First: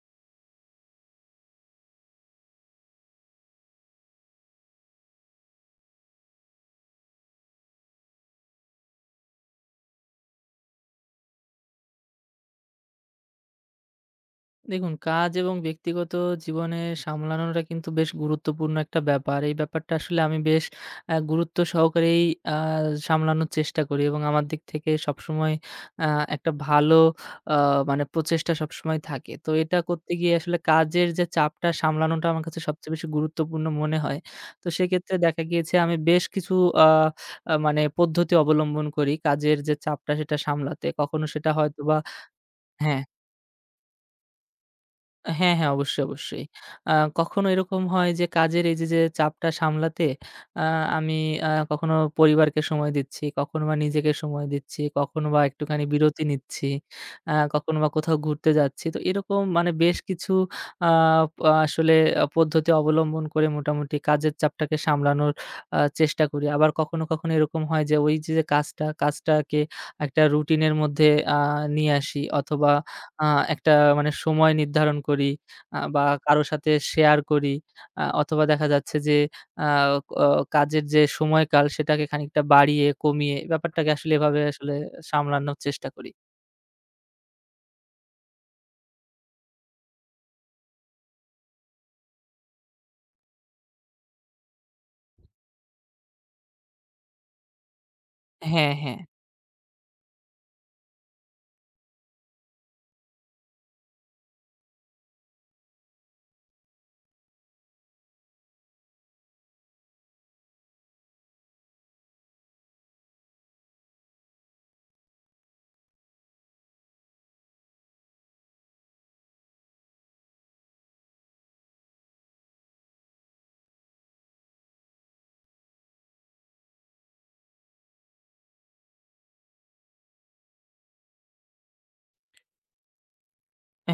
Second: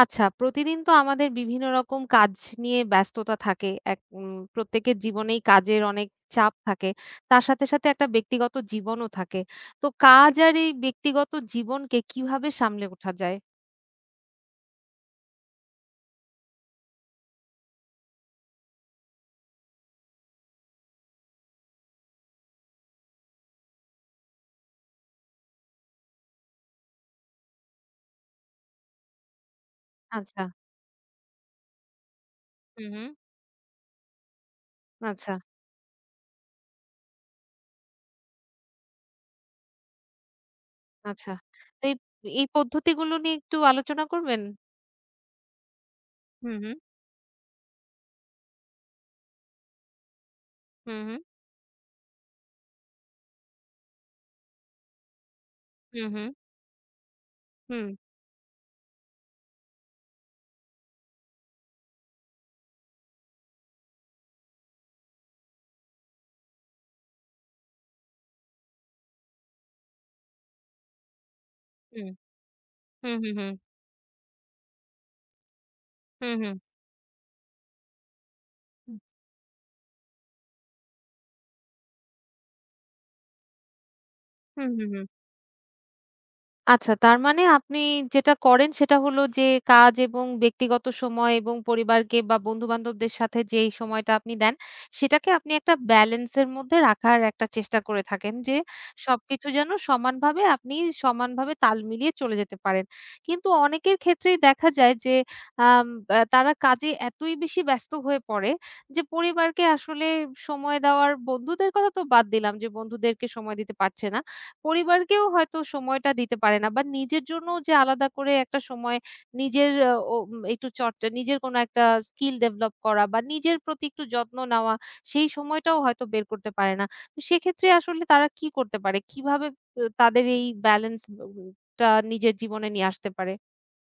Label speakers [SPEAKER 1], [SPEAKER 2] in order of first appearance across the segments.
[SPEAKER 1] আচ্ছা, প্রতিদিন তো আমাদের বিভিন্ন রকম কাজ নিয়ে ব্যস্ততা থাকে। এক উম প্রত্যেকের জীবনেই কাজের অনেক চাপ থাকে। তার সাথে, সাথে একটা ব্যক্তিগত জীবনও থাকে। তো কাজ আর এই ব্যক্তিগত জীবনকে কিভাবে সামলে ওঠা যায়?
[SPEAKER 2] দেখুন কাজ এবং ব্যক্তিগত জীবনে সামলানোটা কিন্তু বেশ গুরুত্বপূর্ণ একটা ব্যাপার। এই ব্যাপারটা আসলে আমি বেশ গুরুত্ব সহকারেই আ সামলানোর চেষ্টা করি এবং আমার দিক থেকে সবসময় আ একটা ভালো আ মানে প্রচেষ্টা সবসময় থাকে। তো এটা করতে গিয়ে
[SPEAKER 1] আচ্ছা।
[SPEAKER 2] আসলে কাজের যে চাপটা সামলানোটা আমার কাছে
[SPEAKER 1] হুম,
[SPEAKER 2] সবচেয়ে বেশি
[SPEAKER 1] হুম।
[SPEAKER 2] গুরুত্বপূর্ণ মনে হয়। তো সেক্ষেত্রে
[SPEAKER 1] আচ্ছা,
[SPEAKER 2] দেখা গিয়েছে আমি বেশ কিছু আ আ মানে পদ্ধতি অবলম্বন করি কাজের যে চাপটা সেটা সামলাতে। কখনো
[SPEAKER 1] আচ্ছা।
[SPEAKER 2] সেটা
[SPEAKER 1] তো এই
[SPEAKER 2] হয়তোবা
[SPEAKER 1] এই
[SPEAKER 2] হ্যাঁ।
[SPEAKER 1] পদ্ধতিগুলো নিয়ে একটু আলোচনা করবেন?
[SPEAKER 2] হ্যাঁ, হ্যাঁ, অবশ্যই, অবশ্যই।
[SPEAKER 1] হুম, হুম,
[SPEAKER 2] আ কখনো এরকম হয় যে কাজের এই যে চাপটা সামলাতে আ
[SPEAKER 1] হুম,
[SPEAKER 2] আমি
[SPEAKER 1] হুম,
[SPEAKER 2] কখনো পরিবারকে সময় দিচ্ছি, কখনো বা নিজেকে সময় দিচ্ছি, কখনো বা একটুখানি
[SPEAKER 1] হুম,
[SPEAKER 2] বিরতি
[SPEAKER 1] হুম,
[SPEAKER 2] নিচ্ছি, কখনো বা কোথাও ঘুরতে যাচ্ছি। তো এরকম মানে বেশ কিছু আ প আসলে আ পদ্ধতি অবলম্বন করে মোটামুটি কাজের চাপটাকে সামলানোর চেষ্টা করি। আবার কখনো, কখনো এরকম হয় যে ওই যে কাজটাকে একটা রুটিনের মধ্যে নিয়ে
[SPEAKER 1] হুম,
[SPEAKER 2] আসি অথবা
[SPEAKER 1] হুম, হুম,
[SPEAKER 2] আ
[SPEAKER 1] হুম, হুম,
[SPEAKER 2] একটা মানে সময় নির্ধারণ করি বা
[SPEAKER 1] হুম,
[SPEAKER 2] কারো
[SPEAKER 1] হুম, হুম,
[SPEAKER 2] সাথে শেয়ার করি। অথবা দেখা যাচ্ছে যে আ ক কাজের যে সময়কাল সেটাকে খানিকটা বাড়িয়ে কমিয়ে ব্যাপারটাকে আসলে এভাবে
[SPEAKER 1] হুম,
[SPEAKER 2] আসলে
[SPEAKER 1] হুম, হুম।
[SPEAKER 2] সামলানোর চেষ্টা করি।
[SPEAKER 1] আচ্ছা, তার মানে আপনি যেটা করেন সেটা হলো যে কাজ এবং ব্যক্তিগত সময় এবং পরিবারকে বা বন্ধু-বান্ধবদের সাথে যেই সময়টা আপনি দেন, সেটাকে আপনি একটা ব্যালেন্সের মধ্যে রাখার একটা চেষ্টা করে থাকেন যে
[SPEAKER 2] হ্যাঁ, হ্যাঁ।
[SPEAKER 1] সবকিছু যেন সমানভাবে আপনি সমানভাবে তাল মিলিয়ে চলে যেতে পারেন। কিন্তু অনেকের ক্ষেত্রেই দেখা যায় যে আম আ তারা কাজে এতই বেশি ব্যস্ত হয়ে পড়ে যে পরিবারকে আসলে সময় দেওয়ার বন্ধুদের কথা তো বাদ দিলাম যে বন্ধুদেরকে সময় দিতে পারছে না। পরিবারকেও হয়তো সময়টা দিতে পারে না বা নিজের জন্য যে আলাদা করে একটা সময় নিজের একটু চর্চা, নিজের কোনো একটা স্কিল ডেভেলপ করা বা নিজের প্রতি একটু যত্ন নেওয়া, সেই সময়টাও হয়তো বের করতে পারে না। তো সেক্ষেত্রে আসলে তারা কি করতে পারে? কিভাবে তাদের এই ব্যালেন্স টা নিজের জীবনে নিয়ে আসতে পারে?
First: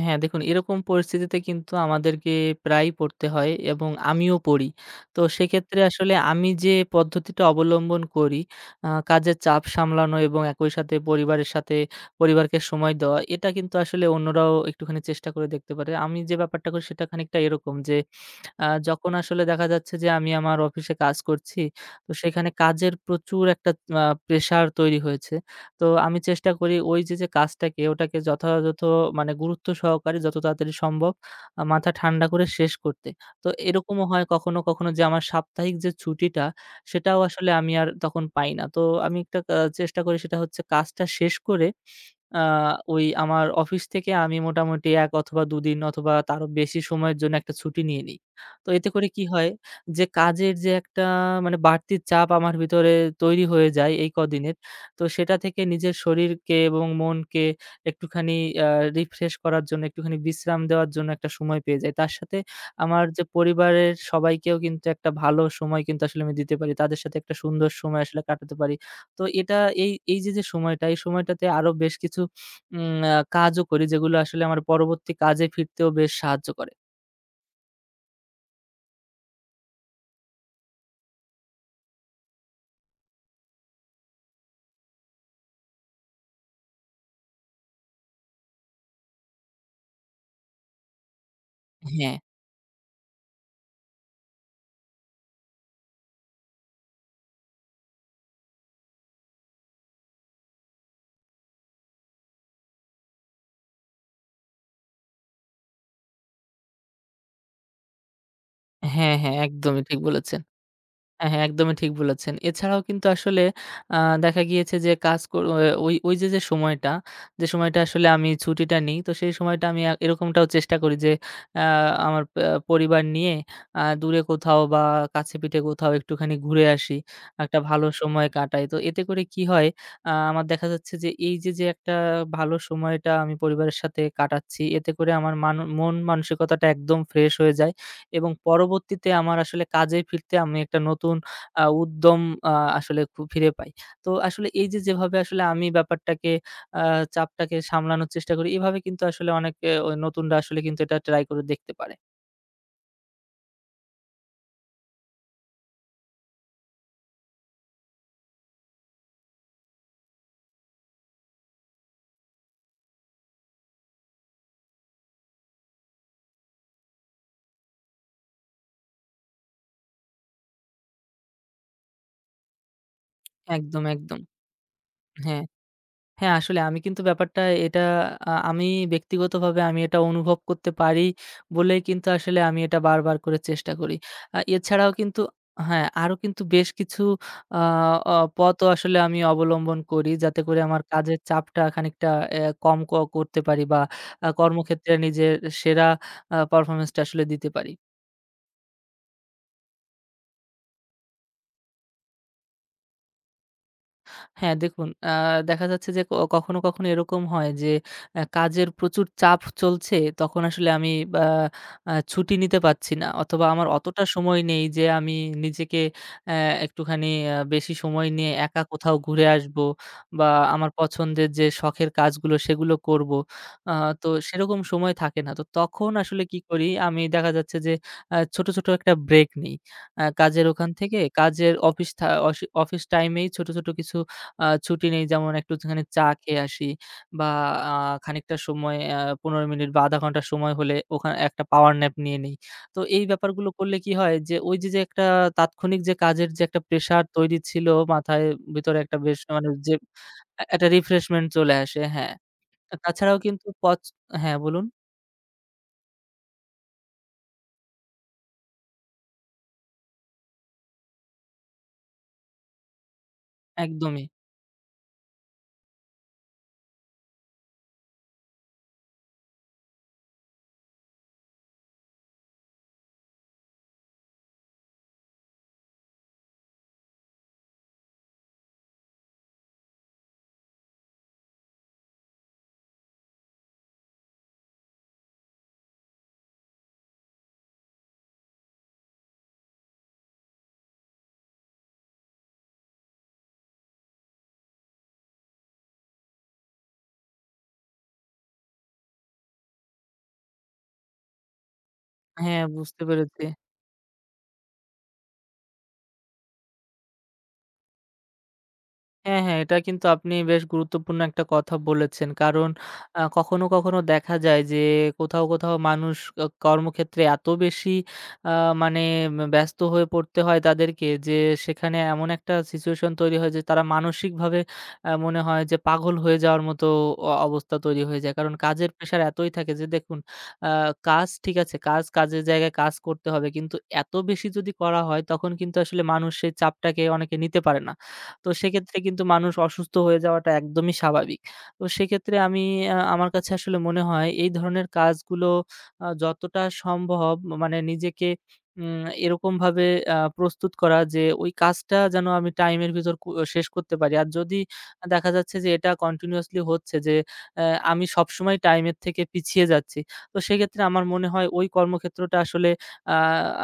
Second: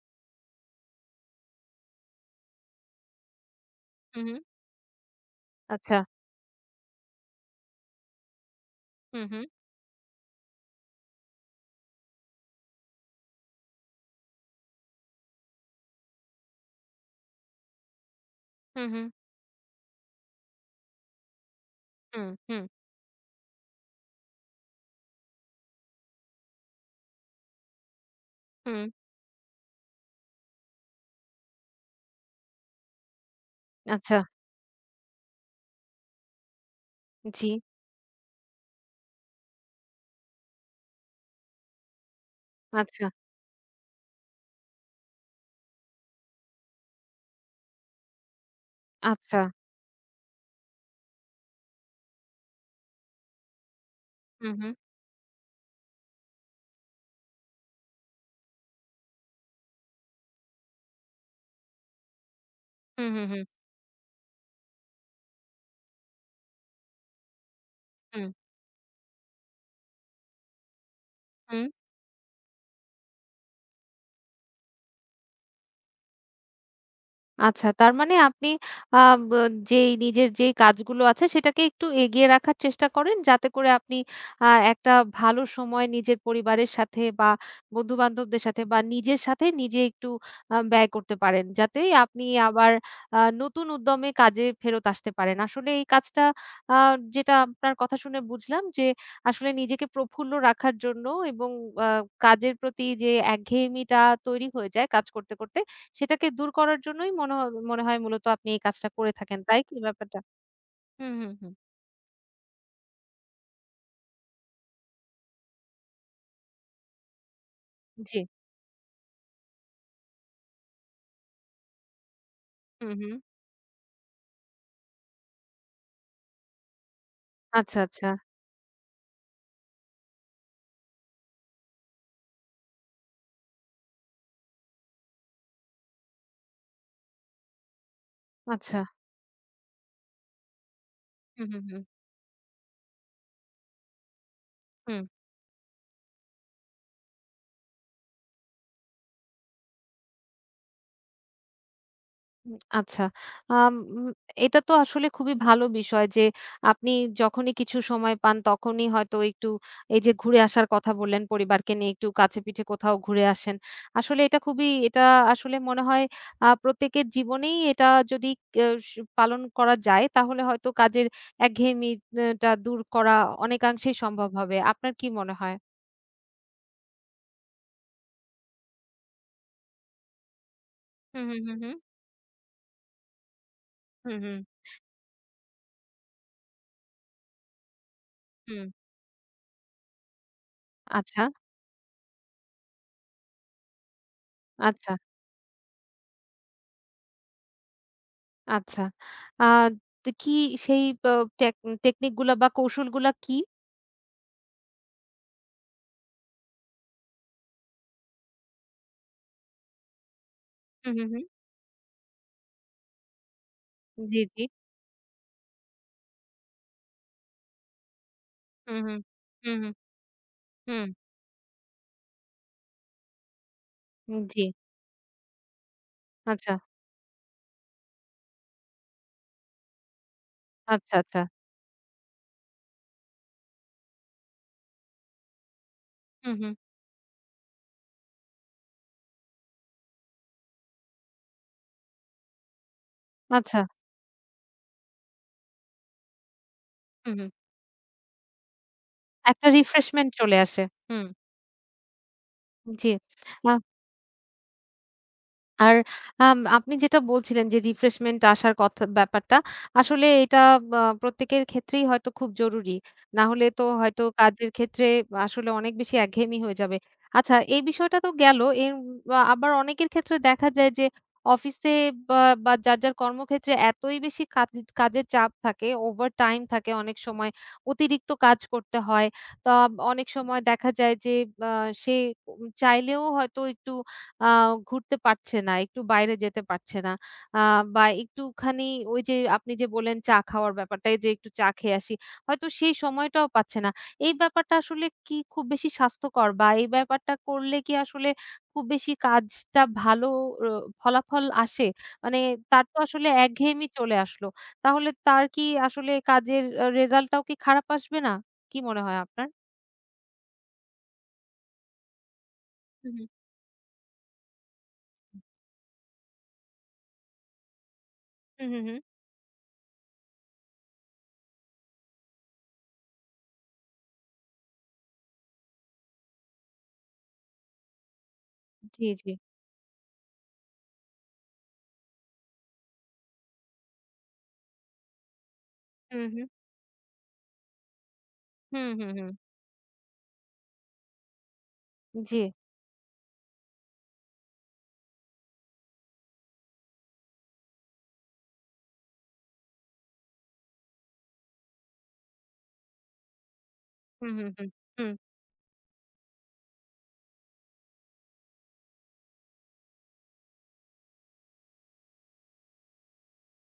[SPEAKER 2] হ্যাঁ, দেখুন এরকম পরিস্থিতিতে কিন্তু আমাদেরকে প্রায়ই পড়তে হয় এবং
[SPEAKER 1] হু, হু।
[SPEAKER 2] আমিও পড়ি। তো সেক্ষেত্রে
[SPEAKER 1] আচ্ছা।
[SPEAKER 2] আসলে আমি যে পদ্ধতিটা অবলম্বন করি
[SPEAKER 1] হু,
[SPEAKER 2] কাজের
[SPEAKER 1] হু।
[SPEAKER 2] চাপ সামলানো এবং একই সাথে পরিবারের সাথে পরিবারকে সময় দেওয়া এটা কিন্তু আসলে অন্যরাও একটুখানি চেষ্টা করে দেখতে পারে। আমি যে ব্যাপারটা করি সেটা খানিকটা এরকম যে
[SPEAKER 1] হু, হু।
[SPEAKER 2] যখন আসলে দেখা যাচ্ছে যে আমি আমার অফিসে কাজ করছি, তো
[SPEAKER 1] হুম,
[SPEAKER 2] সেখানে
[SPEAKER 1] হুম,
[SPEAKER 2] কাজের প্রচুর একটা প্রেশার তৈরি হয়েছে। তো আমি চেষ্টা করি ওই যে কাজটাকে ওটাকে যথাযথ
[SPEAKER 1] হুম।
[SPEAKER 2] মানে গুরুত্ব সহকারে যত তাড়াতাড়ি সম্ভব মাথা ঠান্ডা করে শেষ করতে। তো এরকমও
[SPEAKER 1] আচ্ছা,
[SPEAKER 2] হয় কখনো, কখনো যে আমার সাপ্তাহিক যে ছুটিটা সেটাও
[SPEAKER 1] জি।
[SPEAKER 2] আসলে আমি আর তখন পাই না। তো আমি একটা চেষ্টা করি সেটা হচ্ছে কাজটা শেষ করে আ ওই
[SPEAKER 1] আচ্ছা,
[SPEAKER 2] আমার অফিস থেকে আমি মোটামুটি ১ অথবা ২ দিন অথবা তারও বেশি সময়ের জন্য একটা ছুটি নিয়ে নিই। তো এতে করে কি
[SPEAKER 1] আচ্ছা।
[SPEAKER 2] হয় যে কাজের যে একটা মানে বাড়তি চাপ আমার ভিতরে তৈরি হয়ে যায় এই
[SPEAKER 1] হু,
[SPEAKER 2] কদিনের,
[SPEAKER 1] হু।
[SPEAKER 2] তো সেটা থেকে নিজের শরীরকে এবং মনকে একটুখানি আ রিফ্রেশ করার জন্য, একটুখানি বিশ্রাম দেওয়ার জন্য একটা সময় পেয়ে যাই। তার সাথে আমার
[SPEAKER 1] হু,
[SPEAKER 2] যে
[SPEAKER 1] হু, হু।
[SPEAKER 2] পরিবারের সবাইকেও কিন্তু একটা ভালো সময় কিন্তু আসলে আমি দিতে পারি। তাদের সাথে একটা সুন্দর সময় আসলে
[SPEAKER 1] হুম।
[SPEAKER 2] কাটাতে পারি। তো এটা এই এই যে সময়টা, এই সময়টাতে
[SPEAKER 1] হুম।
[SPEAKER 2] আরো বেশ কিছু উম আ কাজও করি যেগুলো আসলে আমার পরবর্তী কাজে ফিরতেও বেশ সাহায্য করে।
[SPEAKER 1] আচ্ছা, তার মানে আপনি আ ব যেই নিজের যেই কাজগুলো আছে সেটাকে একটু এগিয়ে রাখার চেষ্টা করেন যাতে করে আপনি একটা ভালো সময় নিজের পরিবারের সাথে বা বন্ধু-বান্ধবদের সাথে বা নিজের সাথে নিজে একটু ব্যয় করতে পারেন। যাতে
[SPEAKER 2] হ্যাঁ,
[SPEAKER 1] আপনি আবার নতুন উদ্যমে কাজে ফেরত আসতে পারেন। আসলে এই কাজটা আ যেটা আপনার কথা শুনে বুঝলাম যে আসলে নিজেকে প্রফুল্ল রাখার জন্য এবং আ কাজের প্রতি যে একঘেয়েমিটা তৈরি হয়ে যায় কাজ করতে, করতে সেটাকে দূর করার জন্যই মনে হয় মূলত আপনি এই কাজটা করে
[SPEAKER 2] হ্যাঁ, হ্যাঁ,
[SPEAKER 1] থাকেন, তাই কি
[SPEAKER 2] একদমই ঠিক
[SPEAKER 1] ব্যাপারটা?
[SPEAKER 2] বলেছেন।
[SPEAKER 1] হুম,
[SPEAKER 2] হ্যাঁ,
[SPEAKER 1] হুম,
[SPEAKER 2] হ্যাঁ,
[SPEAKER 1] হুম।
[SPEAKER 2] একদমই ঠিক বলেছেন। এছাড়াও কিন্তু আসলে আ দেখা গিয়েছে যে কাজ কর অ ওই ওই যে, যে, সময়টা, যে, সময়টা আসলে
[SPEAKER 1] জি।
[SPEAKER 2] আমি ছুটিটা নিই, তো সেই সময়টা আমি এরকমটাও চেষ্টা করি যে, আ আমার
[SPEAKER 1] হুম,
[SPEAKER 2] পরিবার
[SPEAKER 1] হুম।
[SPEAKER 2] নিয়ে দূরে কোথাও বা কাছে-পিঠে কোথাও একটুখানি ঘুরে আসি। একটা
[SPEAKER 1] আচ্ছা,
[SPEAKER 2] ভালো
[SPEAKER 1] আচ্ছা,
[SPEAKER 2] সময় কাটাই। তো এতে করে কি হয়, আমার দেখা যাচ্ছে যে, এই যে, একটা ভালো সময়টা আমি পরিবারের সাথে কাটাচ্ছি, এতে করে আমার মন মানসিকতাটা একদম ফ্রেশ হয়ে যায়। এবং
[SPEAKER 1] আচ্ছা।
[SPEAKER 2] পরবর্তীতে আমার আসলে কাজে ফিরতে আমি একটা নতুন
[SPEAKER 1] হুম, হুম, হুম,
[SPEAKER 2] উদ্যম আ আসলে ফিরে পাই। তো আসলে এই যে
[SPEAKER 1] হুম।
[SPEAKER 2] যেভাবে আসলে আমি ব্যাপারটাকে আ চাপটাকে সামলানোর চেষ্টা করি, এভাবে কিন্তু আসলে অনেকে ওই নতুনরা আসলে কিন্তু এটা ট্রাই করে দেখতে পারে।
[SPEAKER 1] আচ্ছা। আম উম এটা তো আসলে খুবই ভালো বিষয় যে আপনি যখনই কিছু সময় পান তখনই হয়তো একটু এই যে ঘুরে আসার কথা বললেন, পরিবারকে নিয়ে একটু কাছে পিঠে কোথাও ঘুরে আসেন। আসলে এটা খুবই এটা আসলে মনে হয় প্রত্যেকের জীবনেই এটা যদি কেউ পালন করা যায় তাহলে হয়তো কাজের একঘেয়েমি টা দূর করা
[SPEAKER 2] একদম,
[SPEAKER 1] অনেকাংশেই
[SPEAKER 2] একদম।
[SPEAKER 1] সম্ভব হবে। আপনার কি মনে
[SPEAKER 2] হ্যাঁ।
[SPEAKER 1] হয়?
[SPEAKER 2] হ্যাঁ, আসলে আমি কিন্তু ব্যাপারটা এটা আমি ব্যক্তিগতভাবে আমি এটা অনুভব করতে পারি
[SPEAKER 1] হুম, হুম, হুম, হুম।
[SPEAKER 2] বলেই কিন্তু আসলে আমি এটা বারবার করে চেষ্টা করি।
[SPEAKER 1] হুম, হুম,
[SPEAKER 2] এছাড়াও কিন্তু হ্যাঁ, আরো কিন্তু বেশ কিছু আ অ পথও
[SPEAKER 1] হুম।
[SPEAKER 2] আসলে আমি অবলম্বন করি যাতে করে আমার কাজের
[SPEAKER 1] আচ্ছা,
[SPEAKER 2] চাপটা খানিকটা কম করতে পারি বা কর্মক্ষেত্রে
[SPEAKER 1] আচ্ছা।
[SPEAKER 2] নিজের সেরা পারফরম্যান্সটা আসলে দিতে পারি।
[SPEAKER 1] আচ্ছা। আ তো কি সেই ব টেক টেকনিক গুলা বা কৌশলগুলা কি?
[SPEAKER 2] হ্যাঁ, দেখুন দেখা যাচ্ছে যে কখনো, কখনো এরকম হয় যে কাজের প্রচুর চাপ চলছে তখন আসলে
[SPEAKER 1] হু,
[SPEAKER 2] আমি
[SPEAKER 1] হু, হু।
[SPEAKER 2] বা ছুটি নিতে পারছি না অথবা আমার অতটা
[SPEAKER 1] জি,
[SPEAKER 2] সময়
[SPEAKER 1] জি।
[SPEAKER 2] নেই যে আমি নিজেকে অ্যা একটুখানি বেশি সময় নিয়ে একা
[SPEAKER 1] হু, হু।
[SPEAKER 2] কোথাও ঘুরে
[SPEAKER 1] হু,
[SPEAKER 2] আসবো
[SPEAKER 1] হু।
[SPEAKER 2] বা আমার
[SPEAKER 1] হুম।
[SPEAKER 2] পছন্দের যে শখের কাজগুলো সেগুলো করবো। আ তো
[SPEAKER 1] জি।
[SPEAKER 2] সেরকম সময় থাকে না। তো তখন আসলে কি
[SPEAKER 1] আচ্ছা,
[SPEAKER 2] করি আমি দেখা যাচ্ছে যে ছোট, ছোট একটা ব্রেক নিই। কাজের ওখান
[SPEAKER 1] আচ্ছা,
[SPEAKER 2] থেকে
[SPEAKER 1] আচ্ছা।
[SPEAKER 2] কাজের অফিস থা অসি অফিস টাইমেই ছোট, ছোট কিছু ছুটি নেই যেমন একটুখানি চা
[SPEAKER 1] হু,
[SPEAKER 2] খেয়ে
[SPEAKER 1] হু।
[SPEAKER 2] আসি বা আ খানিকটা সময় ১৫ মিনিট বা ০.৫ ঘন্টা সময় হলে ওখানে একটা পাওয়ার ন্যাপ নিয়ে নিই। তো এই ব্যাপারগুলো
[SPEAKER 1] আচ্ছা।
[SPEAKER 2] করলে কি হয় যে ওই যে একটা তাৎক্ষণিক যে কাজের যে একটা প্রেশার
[SPEAKER 1] হু, হু।
[SPEAKER 2] তৈরি ছিল মাথায় ভিতরে একটা বেশ
[SPEAKER 1] একটা
[SPEAKER 2] মানে যে
[SPEAKER 1] রিফ্রেশমেন্ট চলে আসে।
[SPEAKER 2] একটা
[SPEAKER 1] হুম।
[SPEAKER 2] রিফ্রেশমেন্ট চলে আসে। হ্যাঁ।
[SPEAKER 1] জি।
[SPEAKER 2] তাছাড়াও কিন্তু
[SPEAKER 1] আ
[SPEAKER 2] হ্যাঁ বলুন?
[SPEAKER 1] আর আপনি যেটা বলছিলেন যে রিফ্রেশমেন্ট আসার কথা ব্যাপারটা, আসলে এটা প্রত্যেকের ক্ষেত্রেই হয়তো খুব জরুরি। না হলে তো হয়তো
[SPEAKER 2] একদমই।
[SPEAKER 1] কাজের ক্ষেত্রে আসলে অনেক বেশি একঘেয়েমি হয়ে যাবে। আচ্ছা এই বিষয়টা তো গেল। এর আবার অনেকের ক্ষেত্রে দেখা যায় যে অফিসে বা, বা যার, যার কর্মক্ষেত্রে এতই বেশি কাজের চাপ থাকে, ওভারটাইম থাকে অনেক সময়, অতিরিক্ত কাজ করতে হয়। তা অনেক সময় দেখা যায় যে আ সে চাইলেও হয়তো একটু আ ঘুরতে পারছে না, একটু বাইরে যেতে পারছে না। আ বা একটুখানি ওই যে আপনি যে বললেন চা খাওয়ার ব্যাপারটা যে একটু চা খেয়ে আসি। হয়তো সেই সময়টাও পাচ্ছে না। এই ব্যাপারটা আসলে কি খুব বেশি স্বাস্থ্যকর বা এই ব্যাপারটা করলে কি আসলে খুব বেশি কাজটা ভালো অ ফলাফল আসে? মানে
[SPEAKER 2] হ্যাঁ
[SPEAKER 1] তার তো
[SPEAKER 2] বুঝতে
[SPEAKER 1] আসলে
[SPEAKER 2] পেরেছি।
[SPEAKER 1] একঘেয়েমি চলে আসলো। তাহলে তার কি আসলে কাজের রেজাল্টটাও কি খারাপ আসবে না? কি মনে হয়
[SPEAKER 2] হ্যাঁ,
[SPEAKER 1] আপনার?
[SPEAKER 2] হ্যাঁ, এটা কিন্তু আপনি বেশ গুরুত্বপূর্ণ একটা কথা বলেছেন। কারণ
[SPEAKER 1] হুম, হুম।
[SPEAKER 2] কখনো, কখনো দেখা যায় যে কোথাও, কোথাও মানুষ কর্মক্ষেত্রে এত বেশি আ
[SPEAKER 1] হুম, হুম, হুম।
[SPEAKER 2] মানে ব্যস্ত হয়ে পড়তে হয় তাদেরকে যে সেখানে এমন একটা সিচুয়েশন তৈরি হয় যে তারা মানসিকভাবে মনে হয় যে পাগল হয়ে যাওয়ার মতো অবস্থা তৈরি হয়ে যায়। কারণ কাজের
[SPEAKER 1] জি,
[SPEAKER 2] প্রেশার
[SPEAKER 1] জি।
[SPEAKER 2] এতই থাকে যে দেখুন আ কাজ ঠিক আছে, কাজ কাজের জায়গায় কাজ করতে হবে। কিন্তু এত বেশি যদি করা হয় তখন কিন্তু আসলে
[SPEAKER 1] হুম,
[SPEAKER 2] মানুষ
[SPEAKER 1] হুম।
[SPEAKER 2] সেই চাপটাকে অনেকে নিতে পারে না। তো
[SPEAKER 1] হুম,
[SPEAKER 2] সেক্ষেত্রে
[SPEAKER 1] হুম,
[SPEAKER 2] কিন্তু
[SPEAKER 1] হুম।
[SPEAKER 2] মানুষ অসুস্থ হয়ে যাওয়াটা একদমই স্বাভাবিক। তো সেক্ষেত্রে
[SPEAKER 1] জি।
[SPEAKER 2] আমি আমার কাছে আসলে মনে হয় এই ধরনের কাজগুলো যতটা সম্ভব মানে নিজেকে এরকমভাবে প্রস্তুত করা যে ওই কাজটা যেন আমি টাইমের ভিতর শেষ করতে পারি। আর
[SPEAKER 1] হুম, হুম,
[SPEAKER 2] যদি
[SPEAKER 1] হুম, হুম।
[SPEAKER 2] দেখা যাচ্ছে যে এটা কন্টিনিউয়াসলি হচ্ছে যে অ্যা আমি সবসময় টাইমের থেকে পিছিয়ে যাচ্ছি। তো সেক্ষেত্রে আমার মনে হয় ওই কর্মক্ষেত্রটা আসলে আ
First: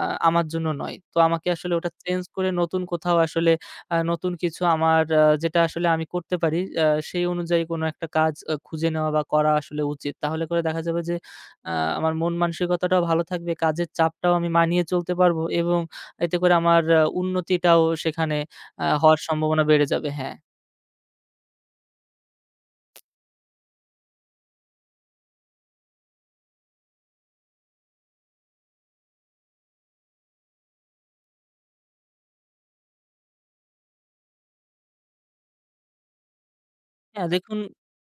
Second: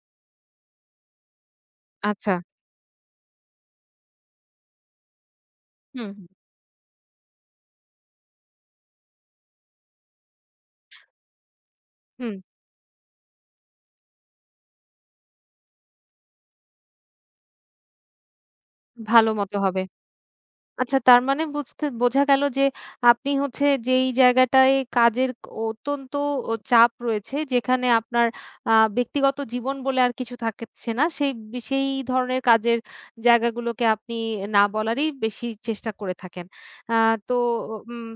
[SPEAKER 2] আ আমার জন্য নয়। তো আমাকে আসলে ওটা চেঞ্জ
[SPEAKER 1] আচ্ছা।
[SPEAKER 2] করে নতুন কোথাও আসলে নতুন কিছু আমার যেটা আসলে আমি
[SPEAKER 1] হুম, হুম,
[SPEAKER 2] করতে পারি সেই অনুযায়ী কোনো একটা কাজ খুঁজে নেওয়া বা করা আসলে উচিত। তাহলে করে দেখা যাবে যে আ আমার মন
[SPEAKER 1] হুম,
[SPEAKER 2] মানসিকতাটাও ভালো থাকবে, কাজের চাপটাও আমি মানিয়ে চলতে পারবো এবং এতে করে আমার উন্নতিটাও সেখানে হওয়ার
[SPEAKER 1] ভালো মতো
[SPEAKER 2] সম্ভাবনা
[SPEAKER 1] হবে।
[SPEAKER 2] বেড়ে যাবে। হ্যাঁ।
[SPEAKER 1] আচ্ছা তার মানে বুঝতে বোঝা গেল যে আপনি হচ্ছে যেই জায়গাটায় কাজের অত্যন্ত চাপ রয়েছে যেখানে আপনার ব্যক্তিগত জীবন বলে আর কিছু থাকছে না। সেই ধরনের কাজের জায়গাগুলোকে আপনি না বলারই বেশি চেষ্টা করে থাকেন। আ
[SPEAKER 2] হ্যাঁ,
[SPEAKER 1] তো
[SPEAKER 2] দেখুন
[SPEAKER 1] উম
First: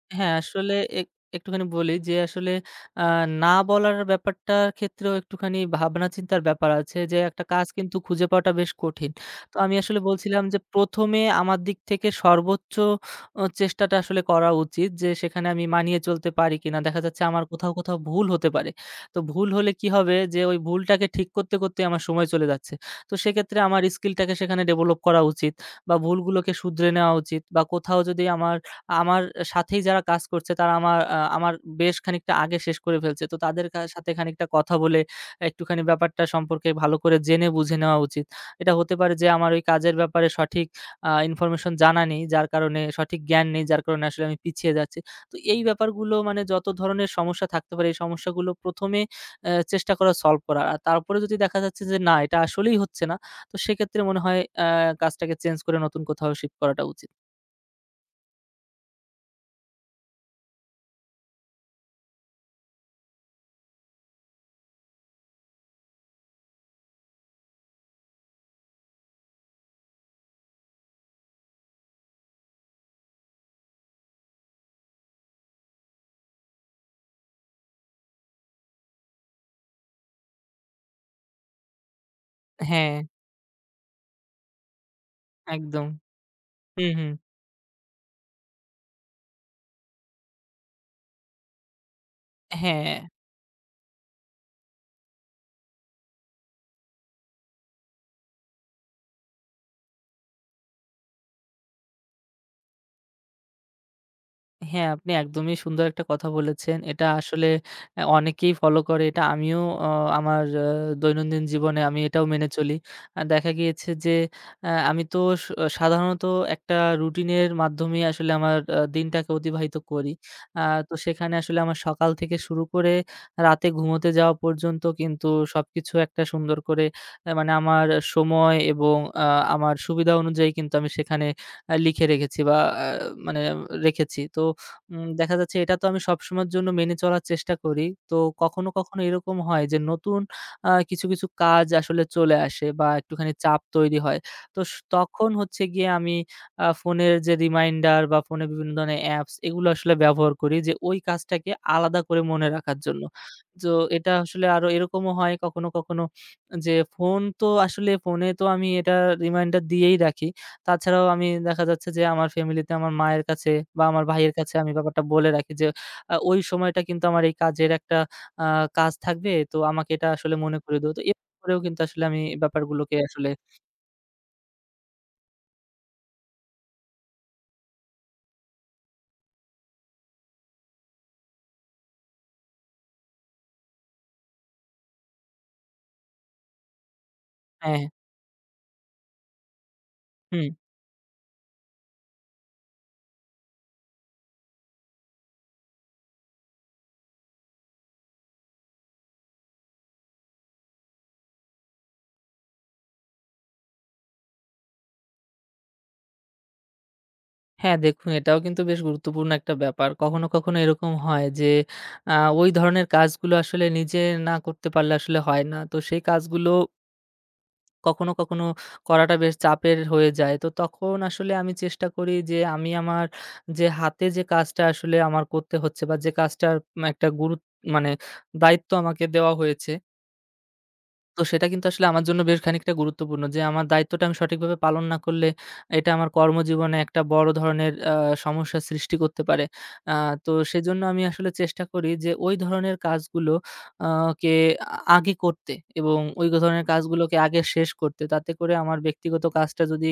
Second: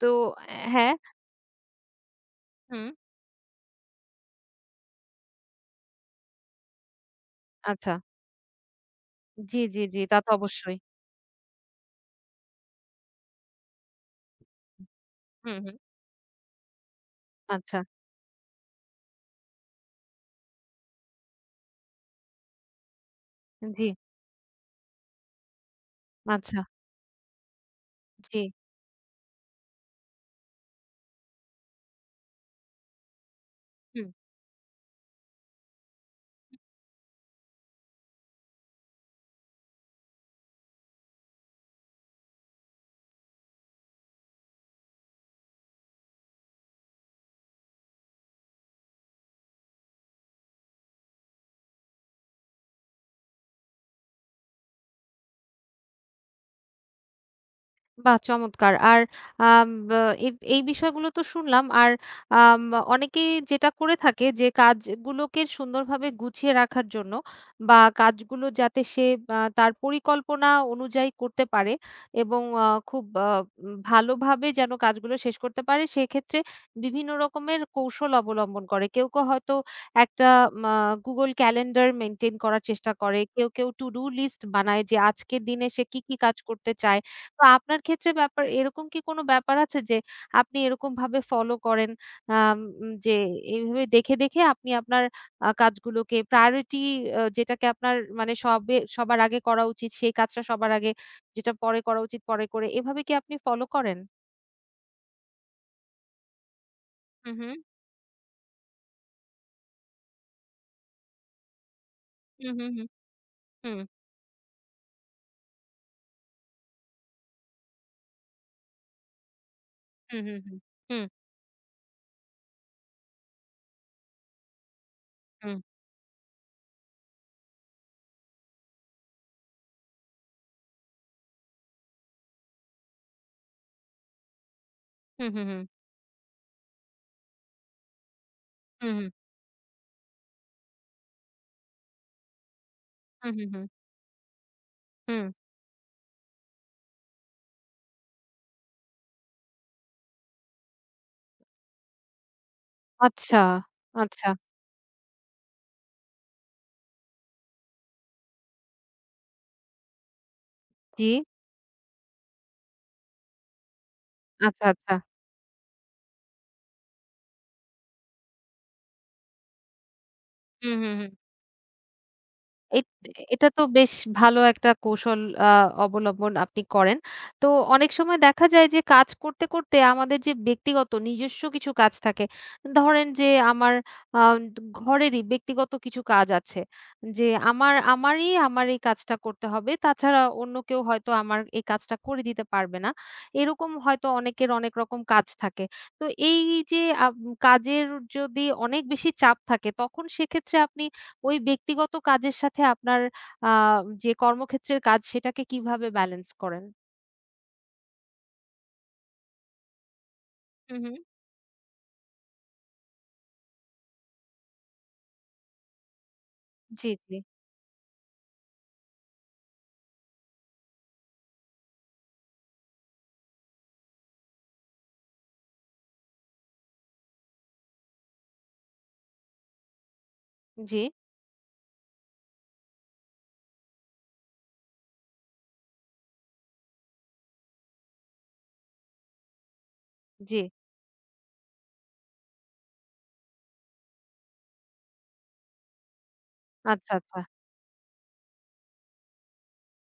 [SPEAKER 1] তো
[SPEAKER 2] হ্যাঁ, আসলে
[SPEAKER 1] হ্যাঁ,
[SPEAKER 2] এক একটুখানি বলি যে আসলে
[SPEAKER 1] হুম,
[SPEAKER 2] আ না বলার ব্যাপারটার ক্ষেত্রেও একটুখানি ভাবনা চিন্তার ব্যাপার আছে যে একটা কাজ
[SPEAKER 1] আচ্ছা।
[SPEAKER 2] কিন্তু খুঁজে পাওয়াটা বেশ কঠিন। তো
[SPEAKER 1] জি,
[SPEAKER 2] আমি
[SPEAKER 1] জি,
[SPEAKER 2] আসলে
[SPEAKER 1] জি, তা তো
[SPEAKER 2] বলছিলাম যে
[SPEAKER 1] অবশ্যই।
[SPEAKER 2] ১ম এ আমার দিক থেকে সর্বোচ্চ চেষ্টাটা আসলে করা উচিত যে সেখানে
[SPEAKER 1] হুম,
[SPEAKER 2] আমি
[SPEAKER 1] হুম,
[SPEAKER 2] মানিয়ে চলতে পারি কিনা। দেখা যাচ্ছে আমার কোথাও,
[SPEAKER 1] আচ্ছা,
[SPEAKER 2] কোথাও ভুল হতে পারে। তো ভুল হলে কি হবে যে ওই ভুলটাকে ঠিক করতে, করতে আমার সময় চলে যাচ্ছে। তো সেক্ষেত্রে আমার
[SPEAKER 1] জি,
[SPEAKER 2] স্কিলটাকে সেখানে ডেভেলপ করা উচিত বা ভুলগুলোকে
[SPEAKER 1] আচ্ছা,
[SPEAKER 2] শুধরে নেওয়া উচিত বা কোথাও যদি
[SPEAKER 1] জি,
[SPEAKER 2] আমার আমার সাথেই যারা কাজ করছে তারা আমার আ আমার বেশ খানিকটা আগে শেষ করে ফেলছে। তো তাদের
[SPEAKER 1] হুম।
[SPEAKER 2] সাথে খানিকটা কথা বলে একটুখানি ব্যাপারটা সম্পর্কে ভালো করে জেনে বুঝে নেওয়া উচিত। এটা হতে পারে যে আমার ওই কাজের ব্যাপারে সঠিক ইনফরমেশন জানা নেই, যার কারণে সঠিক জ্ঞান নেই, যার কারণে আসলে আমি পিছিয়ে যাচ্ছি। তো এই ব্যাপারগুলো মানে যত ধরনের সমস্যা থাকতে পারে এই সমস্যাগুলো ১ম এ চেষ্টা করা সলভ করার। আর তারপরে যদি দেখা যাচ্ছে যে না এটা আসলেই হচ্ছে না, তো সেক্ষেত্রে মনে হয় কাজটাকে চেঞ্জ করে নতুন কোথাও শিফট করাটা উচিত।
[SPEAKER 1] বাহ! চমৎকার। আর আম বা এই এই বিষয়গুলো তো শুনলাম। আর আম অনেকেই যেটা করে থাকে যে কাজগুলোকে সুন্দরভাবে গুছিয়ে রাখার জন্য বা কাজগুলো যাতে সে তার পরিকল্পনা অনুযায়ী করতে পারে এবং খুব আ উম ভালোভাবে যেন কাজগুলো শেষ করতে পারে সেক্ষেত্রে বিভিন্ন রকমের কৌশল অবলম্বন করে। কেউ, কেউ হয়তো একটা মা Google Calendar মেইনটেইন করার
[SPEAKER 2] হ্যাঁ,
[SPEAKER 1] চেষ্টা করে। কেউ, কেউ To Do List বানায় যে আজকের দিনে সে
[SPEAKER 2] একদম।
[SPEAKER 1] কি, কি কাজ করতে
[SPEAKER 2] হুম,
[SPEAKER 1] চায়।
[SPEAKER 2] হুম।
[SPEAKER 1] তো আপনার ক্ষেত্রে ব্যাপার এরকম কি কোনো ব্যাপার আছে যে আপনি এরকমভাবে ফলো করেন,
[SPEAKER 2] হ্যাঁ,
[SPEAKER 1] যে এইভাবে দেখে, দেখে আপনি আপনার কাজগুলোকে প্রায়োরিটি যেটাকে আপনার মানে সবার আগে করা উচিত সেই কাজটা সবার আগে, যেটা পরে করা উচিত পরে করে এভাবে কি আপনি ফলো করেন?
[SPEAKER 2] হ্যাঁ, আপনি একদমই সুন্দর একটা কথা বলেছেন। এটা
[SPEAKER 1] হু,
[SPEAKER 2] আসলে
[SPEAKER 1] হু,
[SPEAKER 2] অনেকেই ফলো করে। এটা আমিও অ আমার দৈনন্দিন জীবনে আমি এটাও
[SPEAKER 1] হু,
[SPEAKER 2] মেনে
[SPEAKER 1] হু,
[SPEAKER 2] চলি।
[SPEAKER 1] হু,
[SPEAKER 2] দেখা
[SPEAKER 1] হুম,
[SPEAKER 2] গিয়েছে যে আমি তো স সাধারণত একটা রুটিনের মাধ্যমেই আসলে আমার দিনটাকে অতিবাহিত করি।
[SPEAKER 1] হু, হু, হু,
[SPEAKER 2] আ তো
[SPEAKER 1] হুম,
[SPEAKER 2] সেখানে আসলে আমার সকাল থেকে শুরু করে রাতে ঘুমোতে যাওয়া পর্যন্ত কিন্তু
[SPEAKER 1] হুম,
[SPEAKER 2] সবকিছু একটা সুন্দর করে মানে আমার সময় এবং আ আমার সুবিধা অনুযায়ী কিন্তু আমি সেখানে লিখে রেখেছি বা আ মানে রেখেছি। তো
[SPEAKER 1] হু,
[SPEAKER 2] দেখা
[SPEAKER 1] হু,
[SPEAKER 2] যাচ্ছে
[SPEAKER 1] হু,
[SPEAKER 2] এটা তো আমি সবসময়ের জন্য মেনে চলার চেষ্টা করি। তো কখনো,
[SPEAKER 1] হু,
[SPEAKER 2] কখনো
[SPEAKER 1] হু,
[SPEAKER 2] এরকম হয় যে নতুন কিছু, কিছু কাজ আসলে চলে আসে বা
[SPEAKER 1] হু,
[SPEAKER 2] একটুখানি
[SPEAKER 1] হু,
[SPEAKER 2] চাপ
[SPEAKER 1] হু,
[SPEAKER 2] তৈরি হয়। তো
[SPEAKER 1] হুম,
[SPEAKER 2] তখন হচ্ছে গিয়ে আমি ফোনের যে রিমাইন্ডার বা ফোনে বিভিন্ন ধরনের অ্যাপস এগুলো আসলে ব্যবহার করি যে ওই কাজটাকে আলাদা করে মনে রাখার জন্য।
[SPEAKER 1] আচ্ছা,
[SPEAKER 2] তো এটা
[SPEAKER 1] আচ্ছা,
[SPEAKER 2] আসলে আরো এরকমও হয় কখনো, কখনো যে ফোন তো আসলে ফোনে তো আমি এটা রিমাইন্ডার দিয়েই রাখি। তাছাড়াও
[SPEAKER 1] জি,
[SPEAKER 2] আমি দেখা যাচ্ছে যে আমার ফ্যামিলিতে আমার মায়ের কাছে বা আমার ভাইয়ের কাছে
[SPEAKER 1] আচ্ছা,
[SPEAKER 2] আমি
[SPEAKER 1] আচ্ছা,
[SPEAKER 2] ব্যাপারটা বলে রাখি যে, ওই সময়টা কিন্তু আমার এই কাজের একটা আ কাজ থাকবে। তো আমাকে এটা আসলে মনে
[SPEAKER 1] হু,
[SPEAKER 2] করিয়ে
[SPEAKER 1] হু,
[SPEAKER 2] দিও। তো
[SPEAKER 1] হু।
[SPEAKER 2] এভাবে করেও কিন্তু আসলে আমি এই
[SPEAKER 1] এট
[SPEAKER 2] ব্যাপারগুলোকে আসলে
[SPEAKER 1] এটা তো বেশ ভালো একটা কৌশল আ অবলম্বন আপনি করেন। তো অনেক সময় দেখা যায় যে কাজ করতে, করতে আমাদের যে ব্যক্তিগত নিজস্ব কিছু কাজ থাকে, ধরেন যে আমার আ ঘরেরই ব্যক্তিগত কিছু কাজ আছে। যে আমার
[SPEAKER 2] হ্যাঁ,
[SPEAKER 1] আমারই আমার এই কাজটা করতে হবে। তাছাড়া
[SPEAKER 2] হুম।
[SPEAKER 1] অন্য কেউ হয়তো আমার এই কাজটা করে দিতে পারবে না। এরকম হয়তো অনেকের অনেক রকম কাজ থাকে। তো এই যে আপ কাজের যদি অনেক বেশি চাপ থাকে তখন সেক্ষেত্রে আপনি ওই ব্যক্তিগত কাজের সাথে আপনার আ যে কর্মক্ষেত্রের কাজ সেটাকে কিভাবে ব্যালেন্স করেন?
[SPEAKER 2] হ্যাঁ, দেখুন এটাও কিন্তু বেশ গুরুত্বপূর্ণ একটা ব্যাপার। কখনো, কখনো
[SPEAKER 1] হু,
[SPEAKER 2] এরকম
[SPEAKER 1] হু।
[SPEAKER 2] হয় যে আ ওই ধরনের কাজগুলো আসলে নিজে না করতে পারলে আসলে হয় না। তো সেই কাজগুলো
[SPEAKER 1] জি, জি।
[SPEAKER 2] কখনো, কখনো করাটা বেশ চাপের হয়ে যায়। তো তখন আসলে আমি চেষ্টা করি যে আমি আমার যে হাতে যে কাজটা আসলে আমার করতে হচ্ছে বা যে কাজটার একটা মানে দায়িত্ব আমাকে দেওয়া হয়েছে
[SPEAKER 1] জি,
[SPEAKER 2] তো সেটা কিন্তু আসলে আমার জন্য বেশ খানিকটা গুরুত্বপূর্ণ যে আমার দায়িত্বটা আমি সঠিকভাবে পালন না করলে এটা আমার কর্মজীবনে একটা বড় ধরনের সমস্যার সৃষ্টি করতে পারে। তো
[SPEAKER 1] জি।
[SPEAKER 2] সেজন্য আমি আসলে চেষ্টা করি যে ওই ধরনের কাজগুলো আহ, কে আগে করতে এবং ওই ধরনের
[SPEAKER 1] আচ্ছা,
[SPEAKER 2] কাজগুলোকে
[SPEAKER 1] আচ্ছা।
[SPEAKER 2] আগে শেষ করতে তাতে করে আমার ব্যক্তিগত কাজটা যদি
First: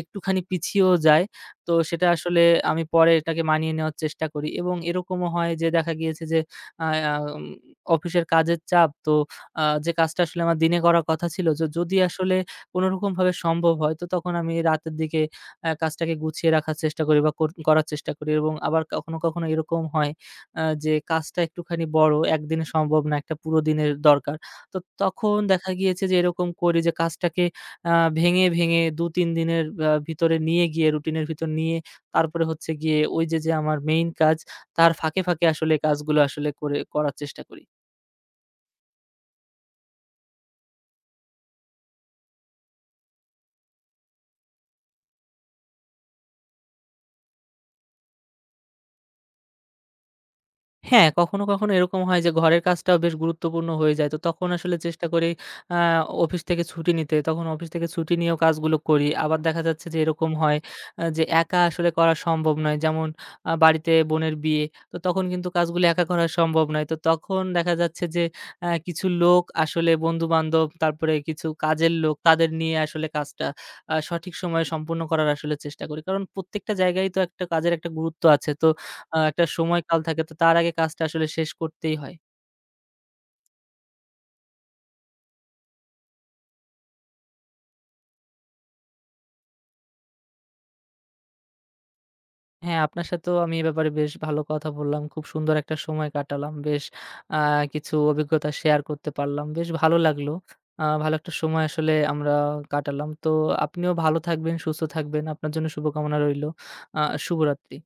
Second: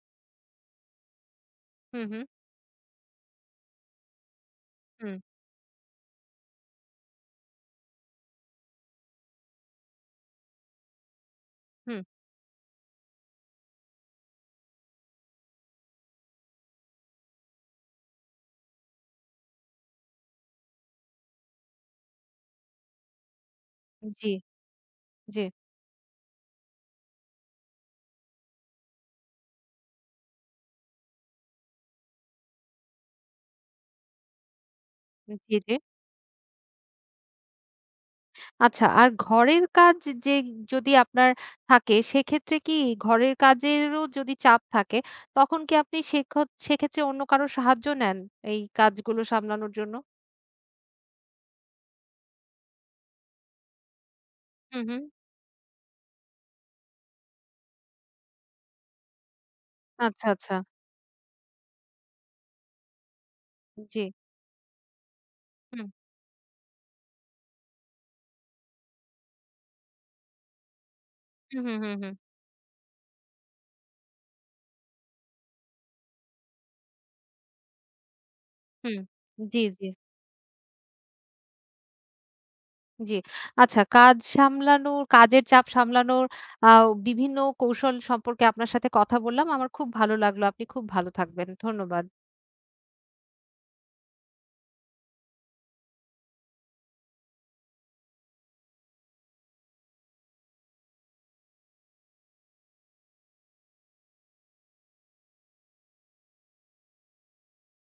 [SPEAKER 2] একটুখানি পিছিয়েও যায় তো
[SPEAKER 1] হুম,
[SPEAKER 2] সেটা
[SPEAKER 1] হুম,
[SPEAKER 2] আসলে আমি পরে এটাকে মানিয়ে নেওয়ার চেষ্টা করি এবং
[SPEAKER 1] হুম,
[SPEAKER 2] এরকমও হয় যে দেখা গিয়েছে যে আহ, উম, অফিসের কাজের চাপ তো যে কাজটা আসলে আমার দিনে করার কথা ছিল। যদি
[SPEAKER 1] হুম।
[SPEAKER 2] আসলে কোনরকমভাবে সম্ভব হয় তো তখন আমি রাতের দিকে কাজটাকে গুছিয়ে রাখার চেষ্টা করি বা করার চেষ্টা করি এবং আবার কখনো, কখনো এরকম হয় যে কাজটা একটুখানি বড়, একদিনে সম্ভব না, একটা পুরো দিনের
[SPEAKER 1] জি,
[SPEAKER 2] দরকার। তো তখন
[SPEAKER 1] জি,
[SPEAKER 2] দেখা গিয়েছে যে এরকম করি যে কাজটাকে আ ভেঙে, ভেঙে ২-৩ দিনের ভিতরে নিয়ে গিয়ে রুটিনের ভিতর নিয়ে তারপরে হচ্ছে গিয়ে ওই যে আমার মেইন কাজ তার ফাঁকে, ফাঁকে
[SPEAKER 1] জি, জি।
[SPEAKER 2] আসলে কাজগুলো আসলে করে করার চেষ্টা করি।
[SPEAKER 1] আচ্ছা আর ঘরের কাজ যে যদি আপনার থাকে সেক্ষেত্রে কি ঘরের কাজেরও যদি চাপ থাকে তখন কি আপনি সেক্ষেত্রে অন্য কারো সাহায্য নেন এই কাজগুলো সামলানোর জন্য?
[SPEAKER 2] হ্যাঁ, কখনো, কখনো এরকম হয় যে ঘরের কাজটাও বেশ গুরুত্বপূর্ণ হয়ে যায়। তো তখন আসলে
[SPEAKER 1] হুম, হুম।
[SPEAKER 2] চেষ্টা করি আ অফিস থেকে ছুটি নিতে। তখন অফিস থেকে ছুটি নিয়েও কাজগুলো করি। আবার দেখা যাচ্ছে যে
[SPEAKER 1] আচ্ছা,
[SPEAKER 2] এরকম
[SPEAKER 1] আচ্ছা।
[SPEAKER 2] হয় যে একা আসলে করা সম্ভব নয়। যেমন বাড়িতে
[SPEAKER 1] জি।
[SPEAKER 2] বোনের বিয়ে। তো তখন কিন্তু কাজগুলো
[SPEAKER 1] হুম,
[SPEAKER 2] একা করা সম্ভব নয়। তো তখন দেখা যাচ্ছে যে কিছু লোক আসলে বন্ধু-বান্ধব, তারপরে কিছু
[SPEAKER 1] হুম, হুম,
[SPEAKER 2] কাজের
[SPEAKER 1] হুম,
[SPEAKER 2] লোক
[SPEAKER 1] হুম।
[SPEAKER 2] তাদের নিয়ে আসলে কাজটা সঠিক সময়ে সম্পূর্ণ করার আসলে চেষ্টা করি। কারণ প্রত্যেকটা জায়গায়ই তো একটা কাজের একটা গুরুত্ব আছে। তো
[SPEAKER 1] হুম।
[SPEAKER 2] একটা
[SPEAKER 1] জি, জি।
[SPEAKER 2] সময়কাল থাকে। তো তার আগে কাজটা আসলে শেষ করতেই হয়।
[SPEAKER 1] জি। আচ্ছা কাজের চাপ সামলানোর আ বিভিন্ন কৌশল সম্পর্কে আপনার সাথে কথা বললাম। আমার খুব ভালো লাগলো। আপনি খুব ভালো থাকবেন। ধন্যবাদ।
[SPEAKER 2] হ্যাঁ, আপনার সাথেও আমি এ ব্যাপারে বেশ ভালো কথা বললাম। খুব সুন্দর একটা সময় কাটালাম। বেশ আ কিছু অভিজ্ঞতা শেয়ার করতে পারলাম। বেশ ভালো লাগলো। ভালো একটা সময় আসলে আমরা কাটালাম। তো আপনিও ভালো থাকবেন, সুস্থ থাকবেন। আপনার জন্য শুভকামনা রইলো। আ শুভরাত্রি।